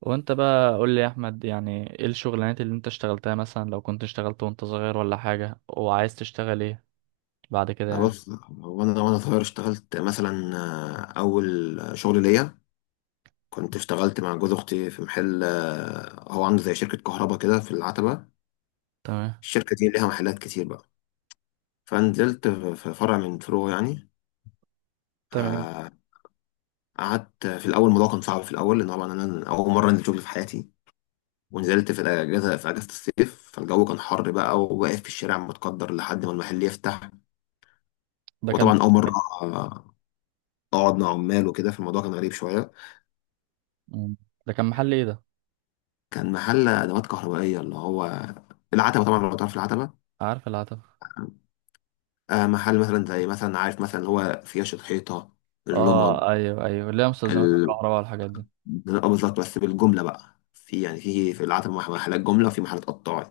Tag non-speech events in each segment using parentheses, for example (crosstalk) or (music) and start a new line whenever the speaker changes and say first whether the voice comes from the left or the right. right: وانت بقى قول لي يا احمد، يعني ايه الشغلانات اللي انت اشتغلتها؟ مثلا لو كنت اشتغلت وانت صغير ولا حاجة، وعايز تشتغل ايه بعد كده يعني.
left: بص هو انا وانا صغير اشتغلت مثلا اول شغل ليا كنت اشتغلت مع جوز اختي في محل، هو عنده زي شركه كهرباء كده في العتبه.
right: تمام.
left: الشركه دي ليها محلات كتير بقى، فنزلت في فرع من فروعه يعني.
right: تمام.
left: آه، قعدت في الاول، الموضوع كان صعب في الاول لان طبعا انا اول مره انزل شغل في حياتي، ونزلت في الاجازه، في اجازه الصيف، فالجو كان حر بقى وواقف في الشارع متقدر لحد ما المحل يفتح.
right: ده كان.
left: وطبعا اول مره آه، اقعد مع عمال وكده، فالموضوع كان غريب شويه.
right: مم. ده كان محل ايه ده؟
left: كان محل ادوات كهربائيه، اللي هو العتبه طبعا، لو تعرف العتبه.
right: عارف العتبة.
left: آه محل مثلا زي مثلا عارف مثلا اللي هو فياش الحيطه، اللمض،
right: اه ايوه ايوه، اللي هي مستلزمات
left: ال...
right: الكهرباء والحاجات دي.
left: آه بالظبط، بس بالجمله بقى، في يعني في العتبه محلات جمله وفي محلات قطاعي.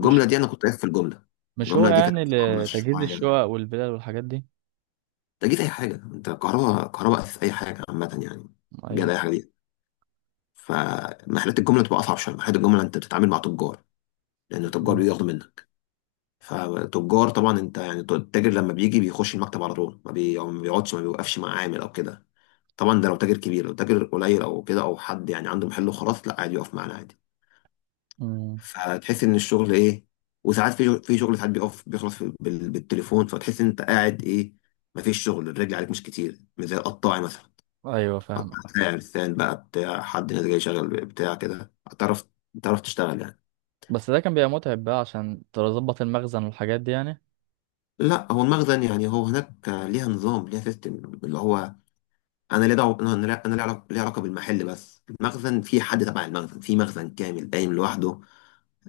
right: مش
left: دي انا كنت واقف في الجمله.
right: مش هو
left: الجمله دي كانت
right: يعني
left: عامله
right: لتجهيز
left: شويه،
right: الشقق والبلال والحاجات دي؟
left: انت جيت اي حاجه، انت كهرباء، كهرباء اساس، اي حاجه عامه يعني، جاد
right: ايوه.
left: اي حاجه دي. فمحلات الجمله بتبقى اصعب شويه، محلات الجمله انت بتتعامل مع تجار، لان التجار
right: مم.
left: بياخدوا منك. فتجار طبعا انت يعني التاجر لما بيجي بيخش المكتب على طول، ما بي- أو ما بيقعدش ما بيوقفش مع عامل او كده. طبعا ده لو تاجر كبير، لو تاجر قليل او كده او حد يعني عنده محل وخلاص لا عادي يقف معانا عادي.
right: مم.
left: فتحس ان الشغل ايه، وساعات في شغل ساعات بيقف بيخلص بالتليفون، فتحس ان انت قاعد ايه، ما فيش شغل، الرجل عليك مش كتير، مش زي القطاعي مثلا.
right: ايوه فاهم.
left: قطاع ساعة لسان بقى بتاع حد، ناس جاي شغال بتاع كده، هتعرف تعرف تشتغل يعني.
right: بس ده كان بيبقى متعب بقى عشان تظبط المخزن والحاجات دي يعني؟
left: لا هو المخزن يعني هو هناك ليها نظام، ليها سيستم اللي هو انا ليه دعوه، انا لا- انا ليه علاقه بالمحل، بس المخزن في حد تبع المخزن، في مخزن كامل قايم لوحده،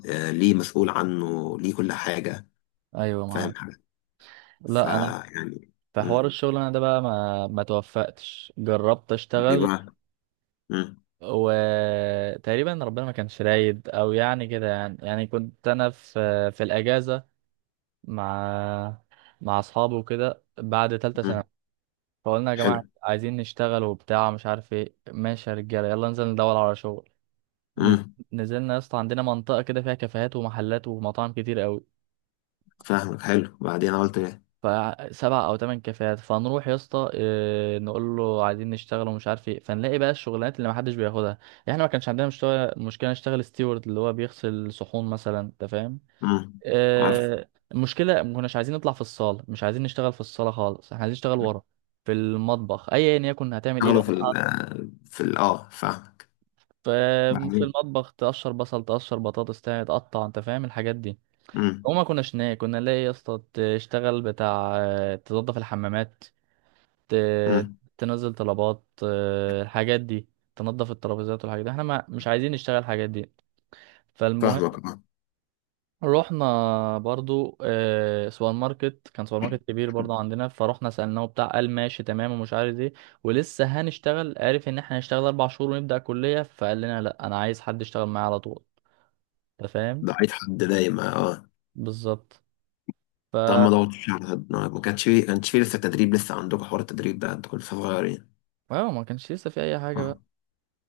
left: ليه مسؤول عنه، ليه كل حاجه.
right: ايوه
left: فاهم
right: معاك.
left: حاجه؟
right: لا انا،
left: فيعني.
right: في حوار
left: مم.
right: الشغل انا ده بقى ما توفقتش، جربت
left: دي
right: اشتغل.
left: بقى. مم.
right: وتقريبا ربنا ما كانش رايد او يعني كده يعني كنت انا في الاجازه مع مع اصحابي وكده بعد ثالثه
left: مم.
right: سنه. فقلنا يا
left: حلو.
right: جماعه عايزين نشتغل وبتاع مش عارف ايه، ماشي يا رجاله يلا ننزل ندور على شغل. نز-
left: مم.
right: نزلنا يا اسطى، عندنا منطقه كده فيها كافيهات ومحلات ومطاعم كتير قوي.
left: فاهمك. حلو. بعدين انا قلت ايه؟
right: ف7 أو 8 كافيهات، فنروح يا اسطى، نقول له عايزين نشتغل ومش عارف ايه، فنلاقي بقى الشغلانات اللي ما حدش بياخدها يعني. احنا ما كانش عندنا مشتغل مشكله، نشتغل ستيورد اللي هو بيغسل صحون مثلا، انت فاهم.
left: مم. عارف.
right: المشكله ما كناش عايزين نطلع في الصاله، مش عايزين نشتغل في الصاله خالص، احنا عايزين نشتغل ورا في المطبخ، ايا يكن هتعمل ايه
left: شغله في ال
right: بقى.
left: في ال اه، فاهمك.
right: ف- في
left: بعدين.
right: المطبخ تقشر بصل، تقشر بطاطس، تقطع، انت فاهم الحاجات دي.
left: مم.
right: وما كناش ناكل، كنا نلاقي يا اسطى تشتغل بتاع، تنظف الحمامات، ت-
left: مم.
right: تنزل طلبات، الحاجات دي، تنظف الترابيزات والحاجات دي، احنا ما مش عايزين نشتغل الحاجات دي. فالمهم
left: فاهمك اه.
right: رحنا برضو سوبر ماركت، كان سوبر ماركت كبير برضو عندنا، فرحنا سألناه بتاع، قال ماشي تمام ومش عارف ايه، ولسه هنشتغل، عارف ان احنا هنشتغل 4 شهور ونبدأ كلية، فقال لنا لا انا عايز حد يشتغل معايا على طول، انت فاهم.
left: ضعيف حد دايما اه.
right: بالظبط. ف،
left: طب ما ضغطتش على حد، ما كانش فيه كانش فيه لسه تدريب، لسه عندكم حوار التدريب ده؟ انتوا كنتوا لسه صغيرين.
right: اه، ما كانش لسه في اي حاجة
left: اه.
right: بقى.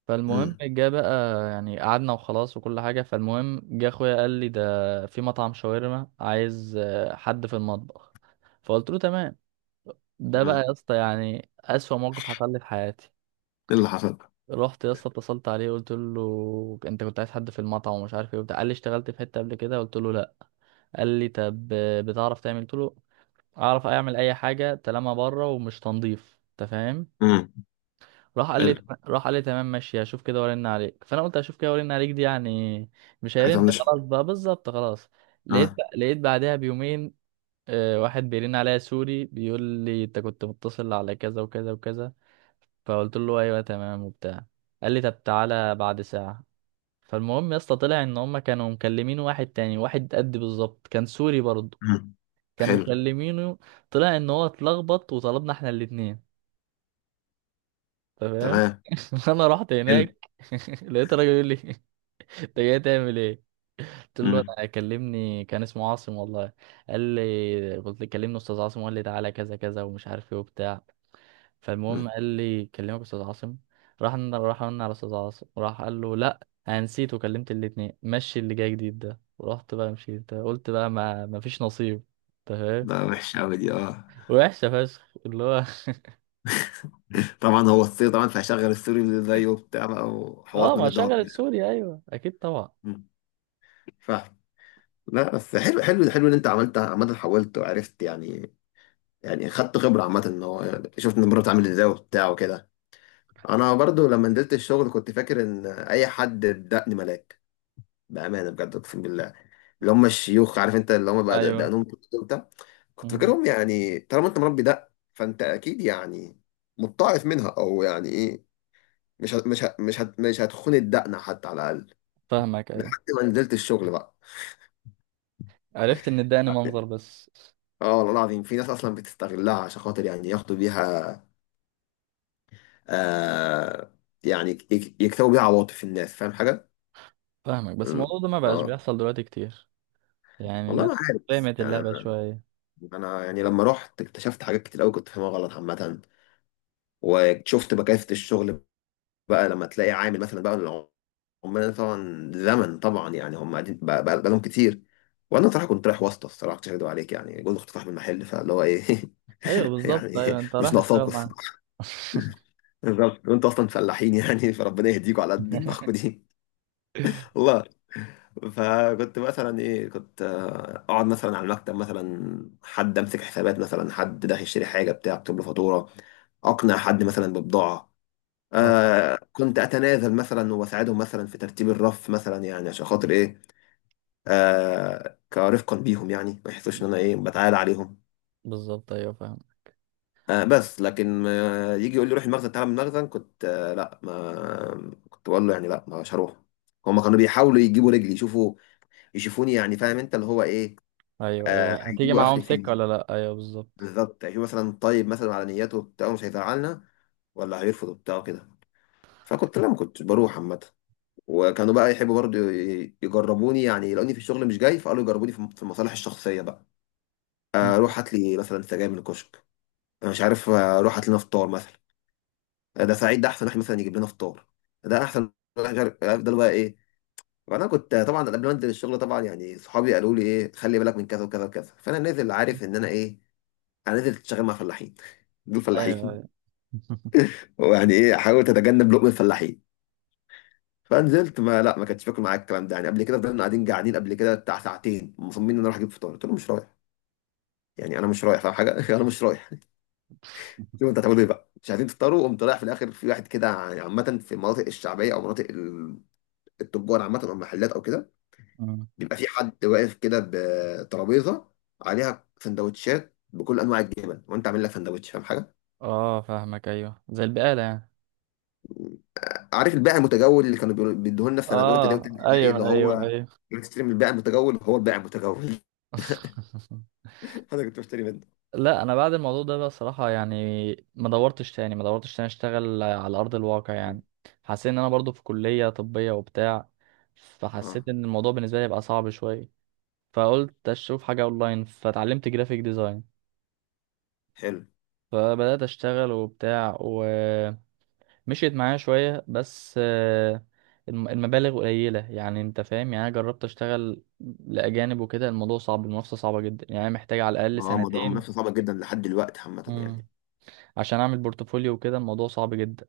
right: فالمهم
left: امم.
right: جه بقى يعني، قعدنا وخلاص وكل حاجة، فالمهم جه اخويا قال لي ده في مطعم شاورما عايز حد في المطبخ. فقلت له تمام. ده بقى
left: امم.
right: يا اسطى يعني أسوأ موقف حصل لي في حياتي.
left: ايه اللي حصل بقى؟
right: رحت يا اسطى، اتصلت عليه، قلت له انت كنت عايز حد في المطعم ومش عارف ايه وبتاع، قال لي اشتغلت في حتة قبل كده، قلت له لا. قال لي طب بتعرف تعمل؟ قلت له اعرف اعمل اي حاجة طالما بره ومش تنظيف، انت فاهم.
left: امم.
right: راح قال
left: حلو.
right: لي راح قال لي تمام ماشي، هشوف كده وارن عليك، فانا قلت هشوف كده وارن عليك دي يعني مش
left: حاجة
right: هيرن،
left: طنشها.
right: خلاص بقى، بالظبط خلاص.
left: اه.
right: لقيت بعدها بيومين واحد بيرن عليا سوري بيقول لي انت كنت متصل على كذا وكذا وكذا. فقلت له ايوه تمام وبتاع. قال لي طب تعالى بعد ساعة. فالمهم يا اسطى طلع ان هم كانوا مكلمين واحد تاني، واحد قد بالظبط، كان سوري برضه.
left: امم.
right: كانوا
left: حلو.
right: مكلمينه. طلع ان هو اتلخبط، وطلبنا احنا الاتنين. تمام.
left: تمام.
right: (laughs) انا رحت
left: حلو.
right: هناك. (laughs) لقيت راجل يقول لي انت جاي تعمل ايه؟ قلت له
left: امم.
right: انا كلمني كان اسمه عاصم والله. قال لي، قلت له كلمني استاذ عاصم، وقال لي تعالى كذا كذا ومش عارف ايه وبتاع. فالمهم
left: امم.
right: قال لي كلمك استاذ عاصم. راح قلنا على استاذ عاصم، راح قال له لا انا نسيت وكلمت الاتنين، مشي اللي جاي جديد ده، ورحت بقى، مشيت، قلت بقى ما فيش نصيب. تمام.
left: ده وحش قوي دي اه (laughs)
right: وحشه فشخ اللي هو.
left: طبعا هو السوري، طبعا فهشغل السوري اللي زيه وبتاع بقى،
right: (laughs) اه،
left: وحوارات
right: ما
left: مالوش دعوة
right: شغلت
left: بيها.
right: سوريا، ايوه اكيد طبعا.
left: أمم، فاهم. لا بس حلو حلو حلو ان انت عملت، عامة حاولت وعرفت يعني، يعني خدت خبرة عامة، ان هو يعني شفت ان المرة بتعمل ازاي وبتاع وكده. انا برضو لما نزلت الشغل كنت فاكر ان اي حد بدقني ملاك، بأمانة بجد اقسم بالله. اللي هم الشيوخ عارف انت، اللي هم بقى
right: ايوه.
left: دقنهم كتير وبتاع، كنت
right: مم.
left: فاكرهم يعني طالما انت مربي دق فانت اكيد يعني متطعف منها او يعني ايه، مش هتخون الدقنه حتى على الاقل،
right: فاهمك ايوه.
left: لحد ما نزلت الشغل بقى.
right: عرفت ان اداني منظر بس.
left: اه والله العظيم في ناس اصلا بتستغلها عشان خاطر يعني ياخدوا بيها، آه يعني يكسبوا بيها عواطف الناس. فاهم حاجه؟
right: فاهمك، بس
left: ال-
right: الموضوع ده ما بقاش
left: اه.
right: بيحصل دلوقتي كتير. يعني
left: والله
right: الناس
left: ما عارف، بس
right: فهمت
left: يعني
right: اللعبة
left: انا،
right: شوية.
left: أنا يعني لما رحت اكتشفت حاجات كتير قوي كنت فاهمها غلط عامه، وشفت بكافه الشغل بقى لما تلاقي عامل مثلا بقى، عمال طبعا زمن طبعا يعني هم قاعدين بقى، بقالهم كتير. وانا صراحه كنت رايح واسطه، الصراحه مش هكدب عليك يعني، جوز كنت صاحب المحل، فاللي هو ايه
right: ايوه
left: (laughs)
right: بالظبط،
left: يعني
right: ايوه انت
left: مش
right: رايح تشتغل
left: ناقصاكوا
right: معاه.
left: الصراحه،
right: (laughs)
left: بالظبط (laughs) وانتوا اصلا فلاحين يعني، فربنا يهديكوا على قد دماغكوا دي (laughs) والله. فكنت مثلا ايه كنت اقعد مثلا على المكتب مثلا، حد امسك حسابات، مثلا حد داخل يشتري حاجه بتاع اكتب له فاتوره، اقنع حد مثلا ببضاعه.
right: اه
left: آه كنت اتنازل مثلا واساعدهم مثلا في ترتيب الرف مثلا، يعني عشان خاطر ايه، آه كرفقا بيهم يعني ما يحسوش ان انا ايه بتعالى عليهم.
right: بالظبط، ايوه فاهم.
left: آه بس لكن آه يجي يقول لي روح المخزن تعالى من المخزن، كنت آه لا، ما كنت بقول له يعني لا مش هروح. هما كانوا بيحاولوا يجيبوا رجلي، يشوفوا يشوفوني يعني فاهم انت اللي هو ايه،
right: ايوه
left: آه
right: ايوه، هتيجي
left: هيجيبوا
right: معاهم
left: اخري
right: سكة
left: فين،
right: ولا لا، ايوه بالظبط.
left: بالظبط، يشوفوا مثلا طيب مثلا على نياته بتاعه مش هيزعلنا ولا هيرفض بتاعه كده. فكنت لا، ما كنتش بروح عامة. وكانوا بقى يحبوا برضو يجربوني يعني لاني في الشغل مش جاي، فقالوا يجربوني في المصالح الشخصيه بقى.
right: مم.
left: روح هات لي مثلا سجاير من الكشك، انا مش عارف، روح هات لنا فطار مثلا، ده سعيد ده احسن واحد مثلا يجيب لنا فطار، ده احسن واحد مش عارف افضل بقى ايه. فانا كنت طبعا قبل ما انزل الشغل طبعا يعني صحابي قالوا لي ايه خلي بالك من كذا وكذا وكذا، فانا نازل عارف ان انا ايه، انا نازل شغال مع فلاحين (laughs) دول
right: ايوه
left: فلاحين.
right: ايوه. (laughs)
left: ويعني ايه، حاول تتجنب لقمه الفلاحين. فنزلت ما لا ما كانتش فاكر معاك الكلام ده يعني، قبل كده فضلنا قاعدين قاعدين قبل كده بتاع ساعتين مصممين ان انا رايح اجيب فطار، قلت له مش رايح، يعني انا مش رايح فاهم حاجه (laughs) انا مش رايح (laughs) شوف انت هتعملوا ايه بقى، مش عايزين تفطروا. قمت رايح في الاخر في واحد كده يعني، عامه في المناطق الشعبيه او مناطق التجار عامه، او المحلات او كده،
right: مم.
left: بيبقى في حد واقف كده بترابيزه عليها سندوتشات بكل انواع الجبن، وانت عامل لك سندوتش، فاهم حاجه؟
right: اه فاهمك ايوه، زي البقالة يعني.
left: عارف البائع المتجول اللي كانوا بيدوه لنا في سنه اولى ابتدائي
right: اه
left: وثانيه ابتدائي، اللي
right: ايوه ايوه
left: هو
right: ايوه.
left: بتشتري من البائع المتجول، هو البائع المتجول (laughs)
right: (laughs)
left: انا كنت بشتري
right: لا انا بعد الموضوع ده بقى صراحة يعني، ما دورتش تاني اشتغل على ارض الواقع
left: منه.
right: يعني. حسيت ان انا برضو في كلية طبية وبتاع،
left: اه
right: فحسيت ان الموضوع بالنسبة لي بقى صعب شوية. فقلت اشوف حاجة اونلاين، فتعلمت جرافيك ديزاين.
left: حلو.
right: فبدأت اشتغل وبتاع ومشيت معايا شوية، بس المبالغ قليلة، يعني انت فاهم، يعني انا جربت اشتغل لأجانب وكده، الموضوع صعب، المنافسة صعبة جدا، يعني محتاج على الأقل
left: ما هو موضوع
right: سنتين
left: منافسة صعبة جدا لحد دلوقتي عامة يعني.
right: عشان اعمل بورتفوليو وكده، الموضوع صعب جدا،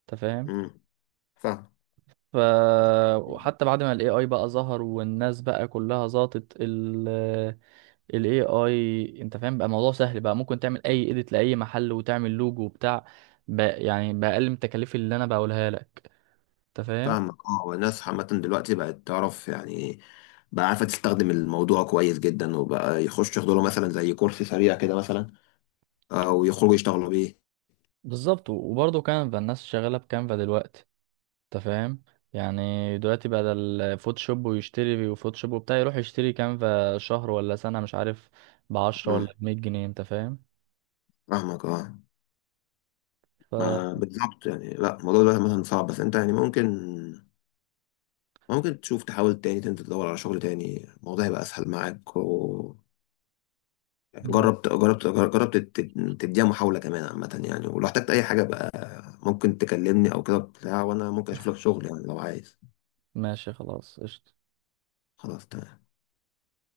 right: انت فاهم.
left: امم. فاهم.
right: ف، وحتى بعد ما الاي اي بقى ظهر والناس بقى كلها ظبطت الاي اي، انت فاهم، بقى الموضوع سهل بقى، ممكن تعمل اي اديت لاي محل وتعمل لوجو وبتاع بقى، يعني باقل من التكاليف اللي انا بقولها لك، انت فاهم.
left: فاهمك اه. الناس عامة دلوقتي بقت تعرف يعني، بقى عارفة تستخدم الموضوع كويس جدا، وبقى يخش ياخدوا له مثلا زي كورس سريع كده مثلا، او يخرجوا يشتغلوا بيه.
right: بالظبط، وبرضه كانفا، الناس شغاله بكانفا دلوقتي، انت فاهم. يعني دلوقتي بدل فوتوشوب ويشتري وفوتوشوب وبتاع، يروح يشتري كانفا شهر ولا سنه مش عارف، بعشرة
left: امم.
right: ولا ب100 جنيه، انت فاهم.
left: فاهمك اه.
right: ف،
left: ما بالظبط يعني، لا الموضوع ده مثلا صعب، بس انت يعني ممكن ممكن تشوف تحاول تاني، تنزل تدور على شغل تاني، الموضوع هيبقى اسهل معاك و...
right: مم.
left: جربت جربت جربت. تديها محاولة كمان عامة يعني، ولو احتجت أي حاجة بقى ممكن تكلمني أو كده بتاع، وأنا ممكن أشوف لك شغل يعني لو عايز.
right: ماشي خلاص قشطة.
left: خلاص تمام.